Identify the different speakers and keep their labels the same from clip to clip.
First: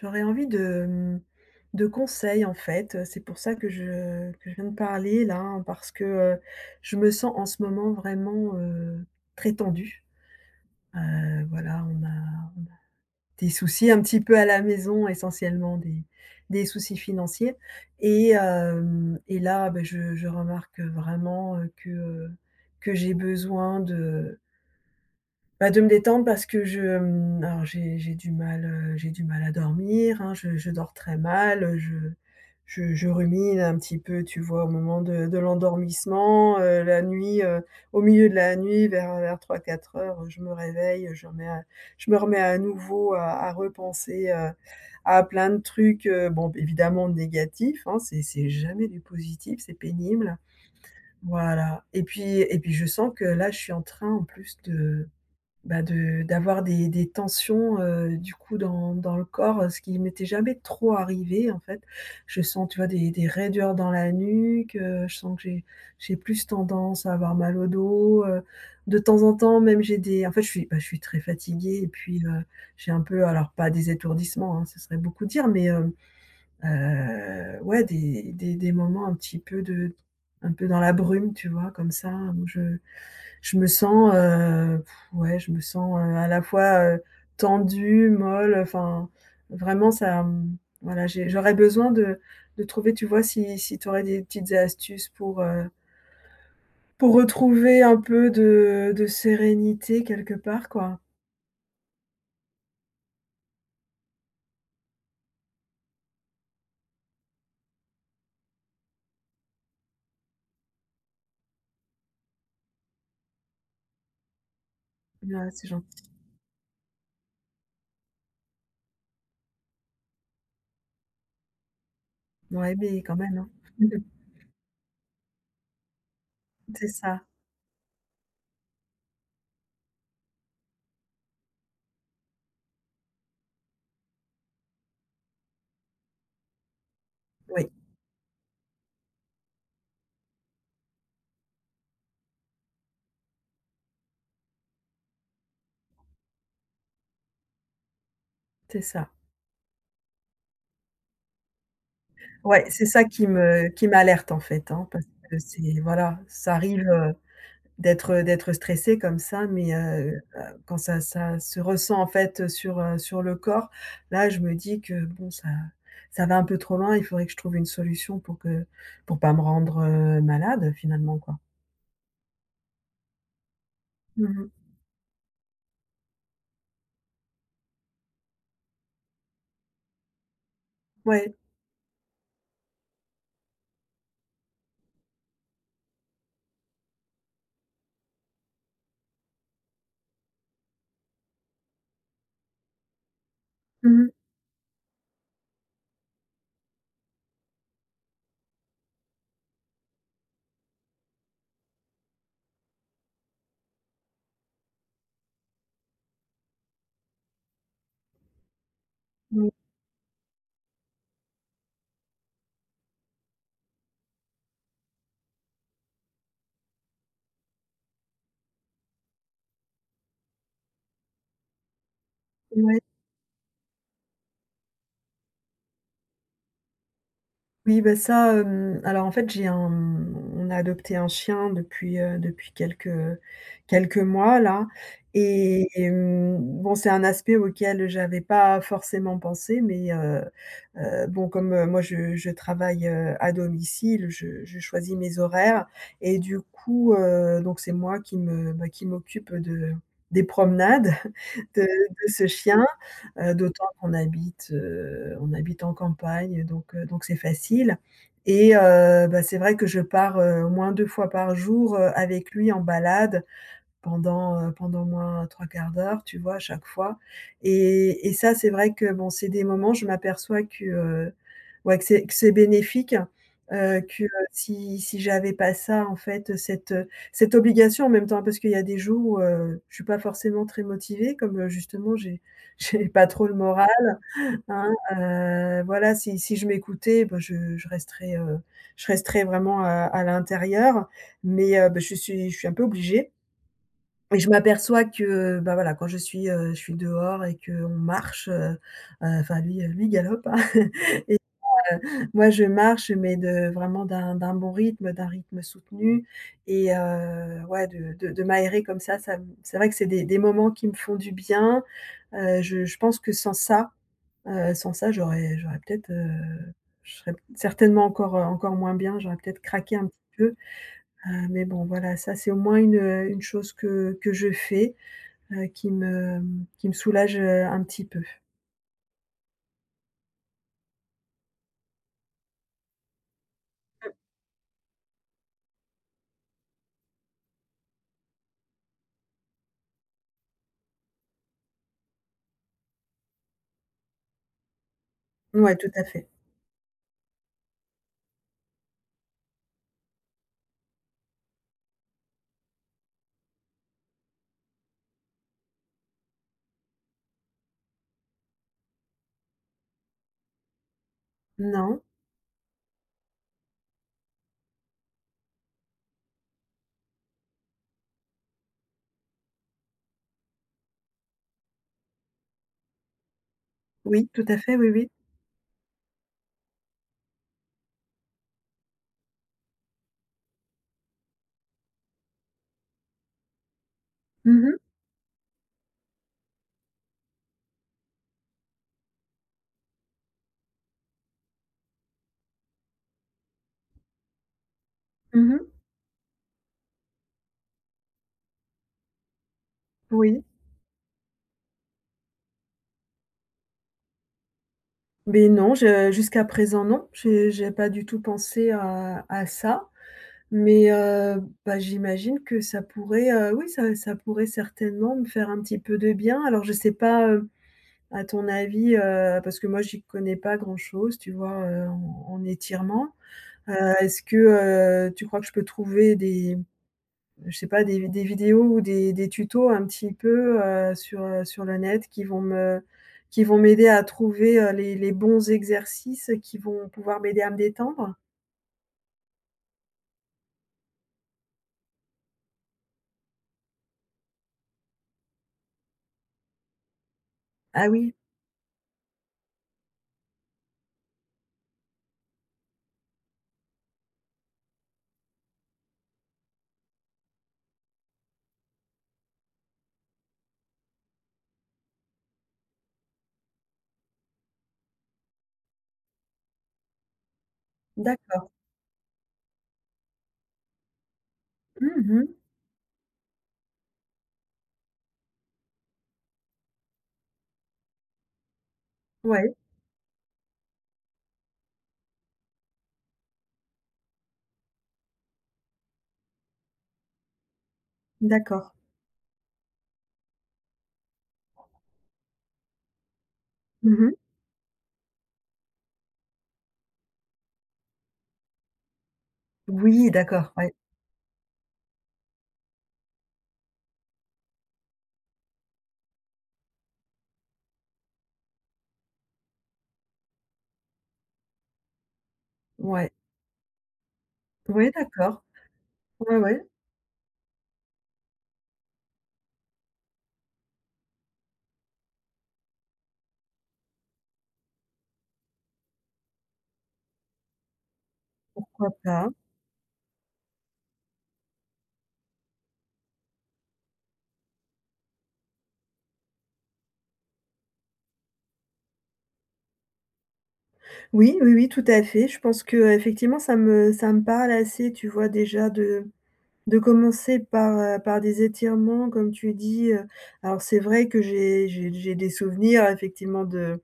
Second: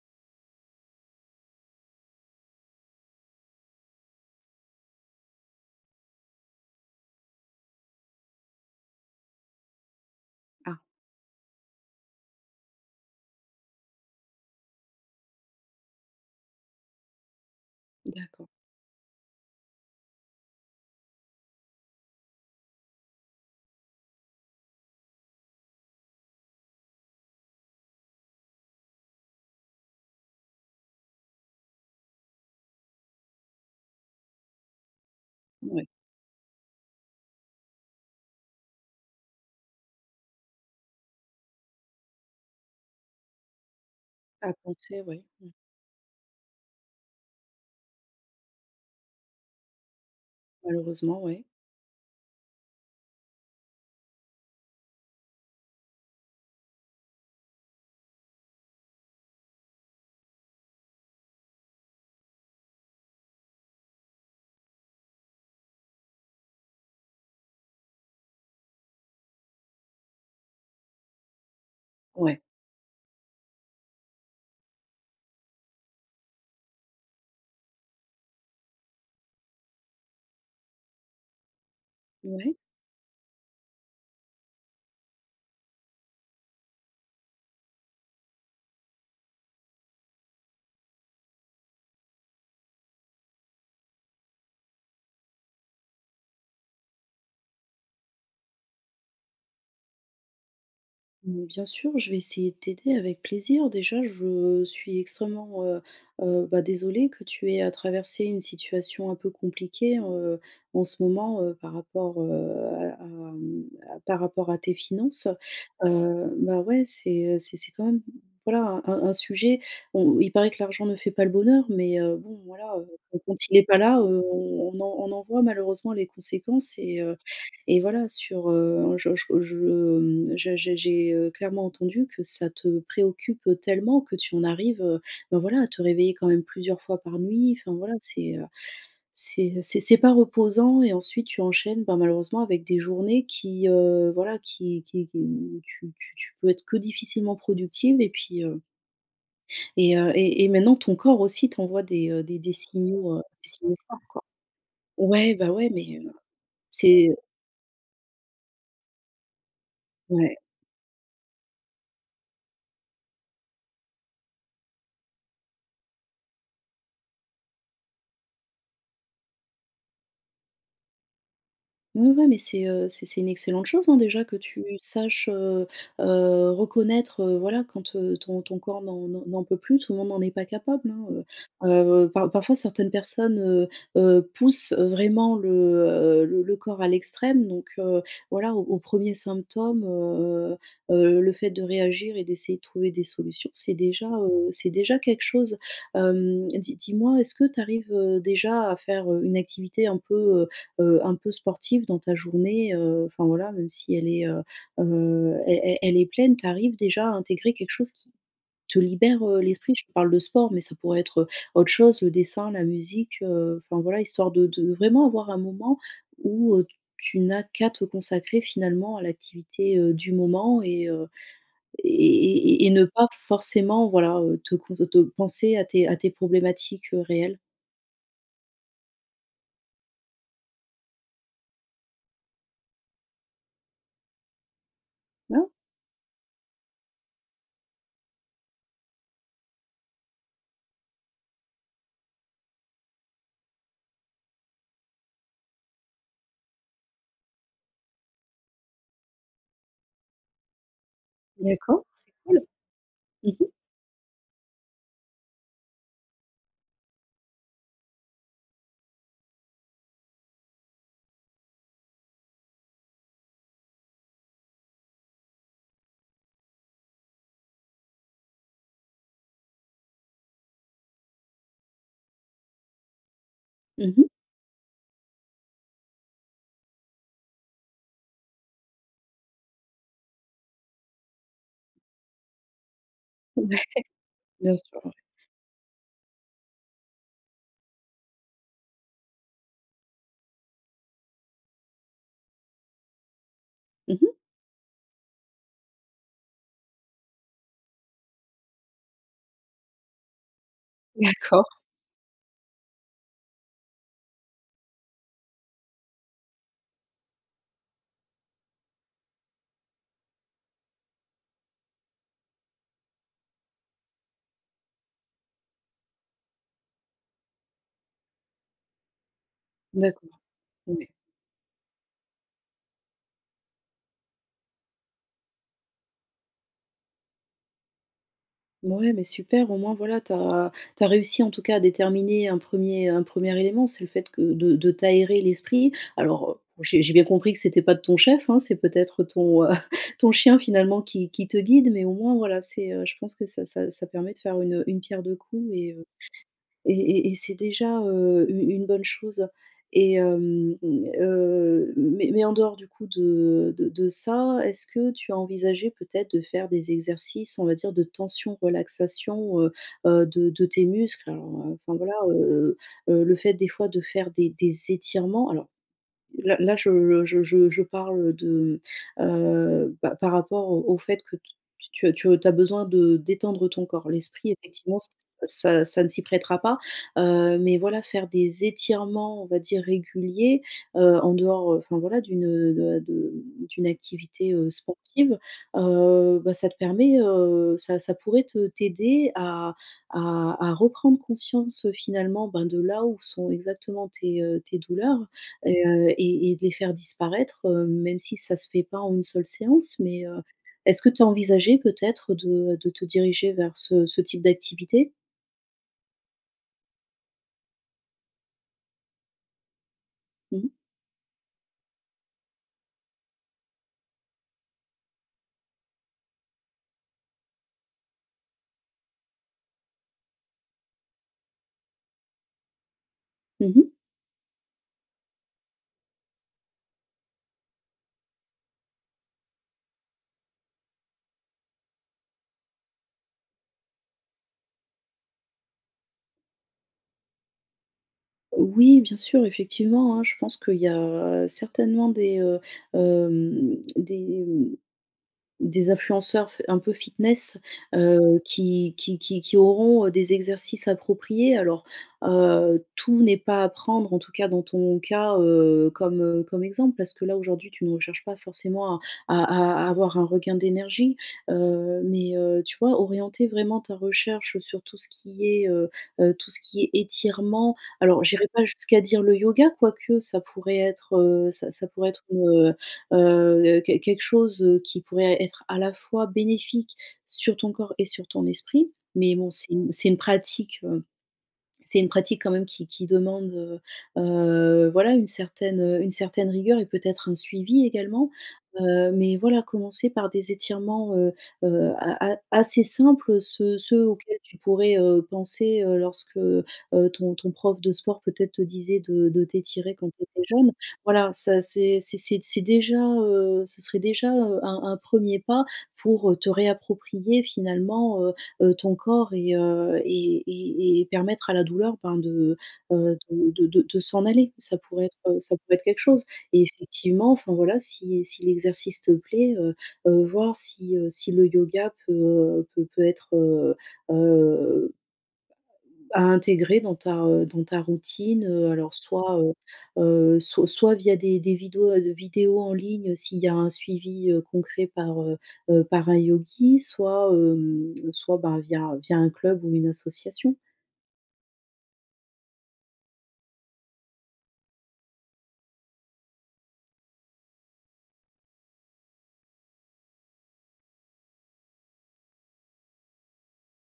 Speaker 1: J'aurais envie de, de conseils, en fait. C'est pour ça que je viens de parler là, hein, parce que, je me sens en ce moment vraiment, très tendue.
Speaker 2: Ah,
Speaker 1: Voilà, on a des soucis un petit peu à la maison, essentiellement des soucis financiers et
Speaker 2: d'accord,
Speaker 1: hem et là, ben je remarque vraiment, que j'ai besoin de bah, de me détendre parce que je, alors j'ai du mal, j'ai du mal à dormir, hein, je dors très mal, je rumine un petit peu, tu vois, au moment de
Speaker 2: ouais.
Speaker 1: l'endormissement, la nuit, au milieu de la nuit, vers 3-4:00, je me réveille, je me remets à nouveau à repenser,
Speaker 2: À penser,
Speaker 1: à
Speaker 2: oui.
Speaker 1: plein de trucs, bon, évidemment négatifs, hein, c'est jamais du positif, c'est pénible.
Speaker 2: Malheureusement, oui.
Speaker 1: Voilà. Et puis je sens que là, je suis en train en plus de bah, de d'avoir des tensions, du coup dans le corps, ce qui m'était jamais trop arrivé en fait. Je sens, tu vois, des raideurs dans la nuque, je sens que j'ai plus tendance à avoir mal au dos, de temps en temps même j'ai des en fait je suis, bah, je suis très fatiguée et puis,
Speaker 2: Ouais.
Speaker 1: j'ai un peu alors pas des étourdissements, hein, ce serait beaucoup dire, mais, ouais des moments un petit peu de un peu dans la brume, tu vois? Comme ça, où
Speaker 2: Ouais.
Speaker 1: je me sens, heu, ouais, je me sens, à la fois, tendue, molle, enfin, vraiment ça, voilà, j'aurais besoin de trouver, tu vois, si tu aurais des petites astuces pour retrouver un peu de sérénité quelque part, quoi.
Speaker 2: Mmh, bien sûr, je vais essayer de t'aider avec plaisir. Déjà, je suis extrêmement, bah, désolée que tu aies à traverser une situation un peu compliquée, en ce moment, par rapport, à par rapport à tes finances.
Speaker 1: Ouais, c'est gentil.
Speaker 2: Bah, ouais, c'est, c'est quand même, voilà, un sujet. On il paraît que l'argent ne fait pas le bonheur, mais bon,
Speaker 1: Ouais,
Speaker 2: voilà,
Speaker 1: mais quand
Speaker 2: quand
Speaker 1: même, hein.
Speaker 2: il est pas là, on en on en voit malheureusement les conséquences.
Speaker 1: C'est
Speaker 2: et heu
Speaker 1: ça,
Speaker 2: et voilà, sur, je j'ai, clairement entendu que ça te préoccupe tellement que tu en arrives, ben, voilà, à te réveiller quand même plusieurs fois par nuit.
Speaker 1: oui,
Speaker 2: Enfin, voilà, c'est, c'est pas reposant et ensuite tu enchaînes, ben, malheureusement avec des journées qui, voilà, qui où tu peux être que difficilement productive et puis,
Speaker 1: c'est ça.
Speaker 2: et maintenant ton corps aussi t'envoie des, des
Speaker 1: Ouais, c'est ça
Speaker 2: signaux, des signaux.
Speaker 1: qui m'alerte, en fait, hein, parce
Speaker 2: ouais,
Speaker 1: que
Speaker 2: bah, ouais,
Speaker 1: c'est
Speaker 2: mais, heu,
Speaker 1: voilà, ça arrive,
Speaker 2: c'est
Speaker 1: d'être stressé comme ça, mais
Speaker 2: ouais.
Speaker 1: quand ça se ressent, en fait, sur, sur le corps, là, je me dis que bon, ça va un peu trop loin. Il faudrait que je trouve une solution pour pas me rendre, malade, finalement, quoi.
Speaker 2: Ouais, ouais, mais c'est, c'est une excellente chose, hein, déjà que
Speaker 1: Mmh.
Speaker 2: tu saches, reconnaître, voilà, quand, ton corps n'en peut plus. Tout le monde n'en est pas capable, hein,
Speaker 1: Ouais.
Speaker 2: parfois certaines personnes, poussent vraiment le, le corps à l'extrême, donc voilà, au aux 1ers symptômes, le fait de réagir et d'essayer de trouver des solutions,
Speaker 1: Mmh,
Speaker 2: c'est déjà quelque chose. Hem, dis-moi, est-ce que tu arrives, déjà à faire, une activité un peu sportive dans ta journée, enfin voilà, même si elle est, elle est pleine, tu arrives déjà à intégrer quelque chose qui te libère, l'esprit? Je te parle de sport, mais ça pourrait être, autre chose, le dessin, la musique, enfin voilà, histoire de vraiment avoir un moment où, tu n'as qu'à te consacrer finalement à l'activité, du moment et
Speaker 1: ouais.
Speaker 2: ne pas forcément, voilà, te penser à tes problématiques, réelles.
Speaker 1: Oui, bah, ça, alors en fait, on a adopté un chien depuis, depuis quelques mois là.
Speaker 2: Ah,
Speaker 1: Et bon, c'est un aspect auquel j'avais pas forcément pensé, mais bon, comme, moi je travaille, à domicile, je choisis mes horaires et du coup, donc c'est moi qui m'occupe de des promenades de
Speaker 2: d'accord,
Speaker 1: de
Speaker 2: c'est
Speaker 1: ce
Speaker 2: cool.
Speaker 1: chien.
Speaker 2: Mmh mh.
Speaker 1: D'autant on habite en campagne, donc c'est facile. Et bah, c'est vrai que je pars, au moins 2 fois par jour, avec lui en balade pendant, pendant au moins trois quarts d'heure, tu vois, à chaque fois. Et ça, c'est vrai que bon, c'est des moments, je m'aperçois que, ouais, que c'est bénéfique, que,
Speaker 2: Mmh.
Speaker 1: si j'avais pas ça, en fait, cette, cette obligation en même temps, parce qu'il y a des jours où, je suis pas forcément très motivée comme, justement j'ai j'ai pas trop le
Speaker 2: Ouais,
Speaker 1: moral,
Speaker 2: bien
Speaker 1: hein,
Speaker 2: sûr.
Speaker 1: voilà, si je m'écoutais, ben je resterais, je resterais vraiment à l'intérieur, mais bah, je suis un peu obligée.
Speaker 2: Mmh
Speaker 1: Et
Speaker 2: mh.
Speaker 1: je m'aperçois que, bah, voilà, quand je suis dehors et qu'on marche, enfin lui, lui il galope, hein.
Speaker 2: D'accord,
Speaker 1: Heu, Moi je marche, mais de vraiment d'un bon rythme, d'un rythme soutenu. Et ouais de m'aérer comme ça me c'est vrai que c'est des moments qui me font du bien. Je pense que sans ça, j'aurais peut-être, je serais certainement encore, encore moins bien, j'aurais peut-être craqué un petit
Speaker 2: d'accord.
Speaker 1: peu.
Speaker 2: Ouais.
Speaker 1: Mais bon voilà, ça c'est au moins une chose que je fais. Heu, qui me qui me soulage, un petit peu.
Speaker 2: Mouais, mais super, au moins voilà, tu as réussi en tout cas à déterminer un premier élément, c'est le fait que de t'aérer l'esprit. Alors, j'ai bien compris que c'était pas de ton chef, hein, c'est peut-être ton, ton chien finalement qui te guide, mais au moins voilà, c'est, je pense que ça permet de faire une pierre deux coups
Speaker 1: Ouais, tout à fait.
Speaker 2: et et et c'est déjà, u une bonne chose. Mais en dehors du coup de de ça, est-ce que tu as envisagé peut-être de faire des exercices, on va dire, de tension relaxation, de tes muscles? Alors, enfin
Speaker 1: Non.
Speaker 2: voilà, le fait des fois de faire des étirements. Alors, là là, je parle de, bah, par rapport au au fait que tu as besoin de détendre ton corps.
Speaker 1: Oui, tout
Speaker 2: L'esprit,
Speaker 1: à fait, oui,
Speaker 2: effectivement,
Speaker 1: oui.
Speaker 2: ç ça ça ne s'y prêtera pas, mais voilà, faire des étirements, on va dire, réguliers, en dehors, enfin, voilà, d'une, de d'une activité,
Speaker 1: Mmh mh.
Speaker 2: sportive, bah, ça te permet, ça pourrait te t'aider à à reprendre conscience, finalement, ben, de là où sont exactement tes, tes douleurs
Speaker 1: Mmh mh.
Speaker 2: et de les faire disparaître, même si ça se fait pas en une seule séance. Mais,
Speaker 1: Oui.
Speaker 2: est-ce que tu as envisagé peut-être de te diriger vers ce type d'activité?
Speaker 1: Beh, non, je jusqu'à présent, non. J'ai pas du tout pensé à ça,
Speaker 2: Mmh mh.
Speaker 1: mais bah, j'imagine que ça pourrait, oui, ça pourrait certainement me faire un petit peu de bien. Alors je sais pas, à ton avis, parce que moi j'y connais pas grand-chose, tu vois, en étirement. Heu,
Speaker 2: Mmh.
Speaker 1: est-ce que, tu crois que je peux trouver des je sais pas, des vidéos ou des tutos un petit peu, sur, sur le net qui vont me qui vont m'aider à trouver, les bons exercices qui vont pouvoir m'aider à me détendre?
Speaker 2: Oui, bien sûr, effectivement, hein, je pense qu'il y a certainement des, hem, des Des influenceurs f un peu fitness,
Speaker 1: Ah oui,
Speaker 2: qui auront, des exercices appropriés. Alors, tout n'est pas à prendre, en tout cas dans ton cas, comme, comme exemple, parce que là, aujourd'hui, tu ne recherches pas forcément à à avoir un regain d'énergie, mais, tu vois, orienter vraiment ta recherche sur tout ce qui est, tout ce qui est étirement. Alors,
Speaker 1: d'accord.
Speaker 2: j'irai pas jusqu'à dire le yoga, quoique ça pourrait être, ça pourrait être
Speaker 1: Mmh.
Speaker 2: une, quelque chose qui pourrait être à la fois bénéfique sur ton corps et sur ton esprit. Mais bon,
Speaker 1: Ouais,
Speaker 2: c'est une pratique, c'est une pratique quand même qui demande, voilà une certaine rigueur et peut-être un suivi également.
Speaker 1: d'accord.
Speaker 2: Mais voilà, commencer par des étirements, a a assez simples, ceux
Speaker 1: Mmh.
Speaker 2: auxquels tu pourrais, penser, lorsque, ton prof de sport peut-être te disait de t'étirer
Speaker 1: Oui,
Speaker 2: quand tu étais
Speaker 1: d'accord,
Speaker 2: jeune.
Speaker 1: ouais.
Speaker 2: Voilà, ça c'est déjà, ce serait déjà, un 1 pas pour, te réapproprier finalement, ton corps et permettre à la douleur, ben,
Speaker 1: Ouais.
Speaker 2: de de s'en aller.
Speaker 1: Ouais, d'accord.
Speaker 2: Ça pourrait être quelque chose
Speaker 1: Ouais, ouais,
Speaker 2: et effectivement, enfin, voilà, si si l'exercice te plaît, voir si, si le yoga peut, peut être, heu à intégrer dans ta routine,
Speaker 1: pourquoi
Speaker 2: alors
Speaker 1: pas.
Speaker 2: soit, soit via des vidéos, vidéos en ligne s'il y a un suivi, concret par, par un yogi, soit, hem, soit, bah, via via un club ou une association.
Speaker 1: Oui, oui, oui, tout à fait. Je pense que effectivement ça me parle assez, tu vois, déjà de commencer par, par des étirements comme tu dis. Alors c'est vrai que j'ai des souvenirs effectivement de.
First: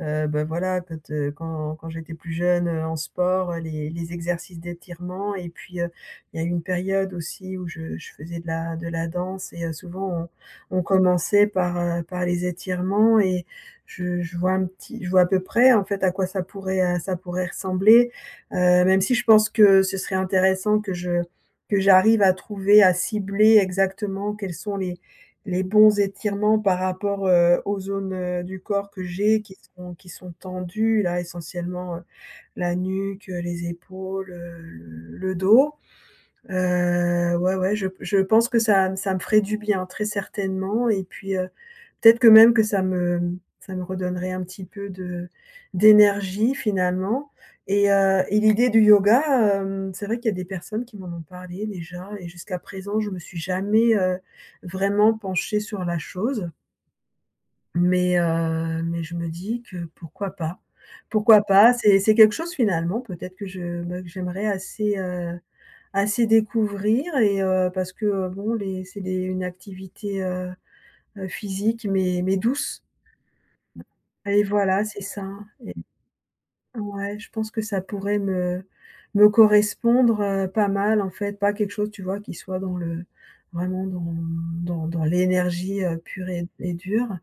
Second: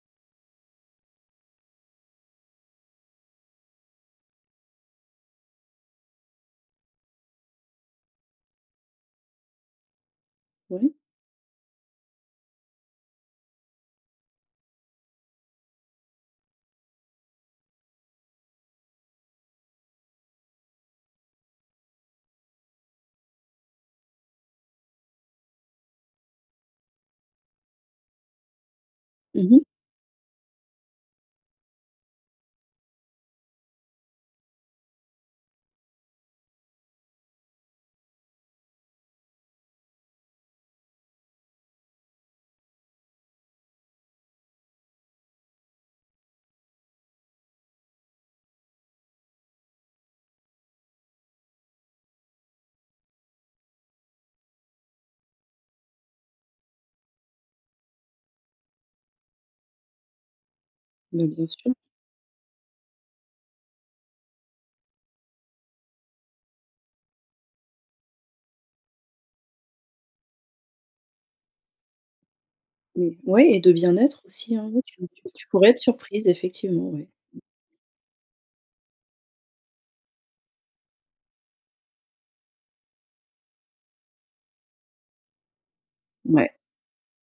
Speaker 1: Bah, voilà, quand j'étais plus jeune, en sport, les exercices d'étirement et puis, il y a eu une période aussi où je faisais de la danse. Et souvent on
Speaker 2: Oui.
Speaker 1: commençait par, par les étirements et je vois à peu près, en fait, à quoi ça pourrait ressembler, heu, même si je pense que ce serait intéressant que je que j'arrive à trouver, à cibler exactement quels sont les bons étirements par rapport, aux zones, du corps que j'ai
Speaker 2: Mmh mh.
Speaker 1: qui sont tendues là, essentiellement, la nuque, les épaules, le dos. Ouais, ouais, je pense que ça me ferait du bien, très certainement. Et puis, peut-être que même que ça me redonnerait un petit peu de d'énergie finalement. Et et l'idée du yoga, c'est vrai qu'il y a des personnes qui m'en ont parlé déjà, et jusqu'à présent, je me suis jamais, vraiment penchée sur la chose. Mais je me dis que pourquoi pas?
Speaker 2: Bah,
Speaker 1: Pourquoi
Speaker 2: bien
Speaker 1: pas?
Speaker 2: sûr.
Speaker 1: C'est quelque chose finalement peut-être que j'aimerais assez, assez découvrir. Et parce que, bon les c'est des une activité, physique mais douce.
Speaker 2: Mais ouais et de bien-être
Speaker 1: Et
Speaker 2: aussi, hein, oui,
Speaker 1: voilà, c'est
Speaker 2: tu tu
Speaker 1: ça.
Speaker 2: tu pourrais
Speaker 1: Et
Speaker 2: être surprise effectivement, ouais.
Speaker 1: ouais, je pense que ça pourrait me correspondre, pas mal en fait, pas quelque chose, tu vois, qui soit dans le vraiment dans l'énergie, pure et
Speaker 2: Ouais.
Speaker 1: et dure,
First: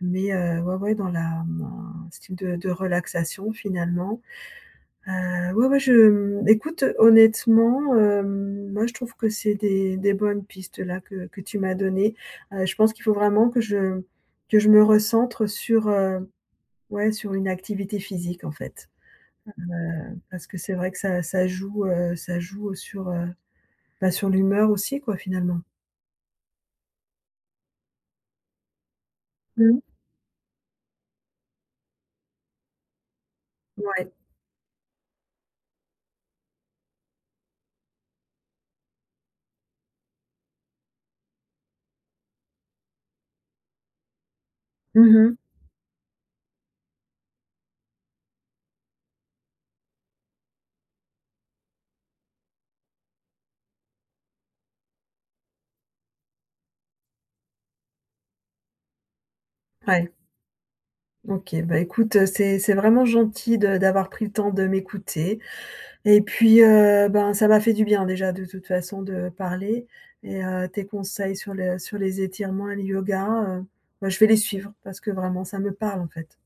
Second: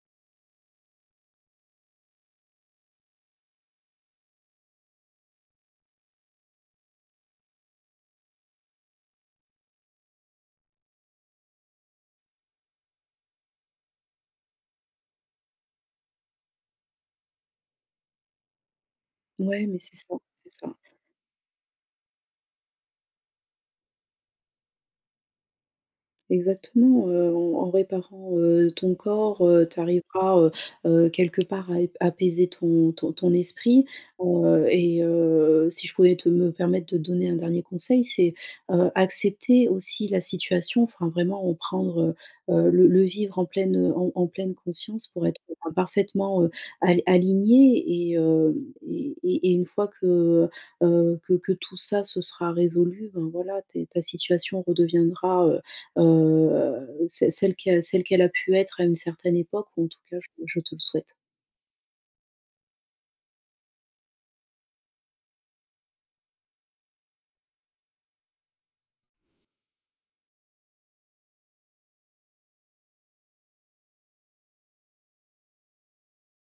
Speaker 1: mais ouais, ouais, dans la style de relaxation finalement. Ouais, ouais, écoute, honnêtement, moi je trouve que c'est des bonnes pistes là que tu m'as données. Je pense qu'il faut vraiment que je me recentre sur, ouais, sur une activité physique, en fait.
Speaker 2: Ouais, mais
Speaker 1: Heu,
Speaker 2: c'est ça,
Speaker 1: parce
Speaker 2: c'est
Speaker 1: que
Speaker 2: ça.
Speaker 1: c'est vrai que ça joue, ça joue sur, bah, sur l'humeur aussi, quoi, finalement.
Speaker 2: Exactement, en en réparant, ton corps,
Speaker 1: Mmh.
Speaker 2: tu arriveras, quelque part à ép apaiser ton esprit,
Speaker 1: Ouais.
Speaker 2: si je pouvais te me permettre de donner un dernier conseil, c'est, accepter aussi la situation, enfin vraiment en prendre, le vivre en pleine, en en pleine conscience
Speaker 1: Mmh
Speaker 2: pour
Speaker 1: mh.
Speaker 2: être, enfin parfaitement, al aligné et heu et une fois que tout ça se sera résolu, ben voilà, tes ta situation redeviendra, ce celle que celle qu'elle a pu être à une certaine époque, ou en tout
Speaker 1: Ouais.
Speaker 2: cas je te le souhaite.
Speaker 1: OK, bah, écoute, c'est vraiment gentil de d'avoir pris le temps de m'écouter. Et puis, ben, ça m'a fait du bien déjà de toute façon de parler. Et tes conseils sur le sur les étirements et le yoga, heu, bah, je vais les suivre parce que vraiment ça me parle, en fait.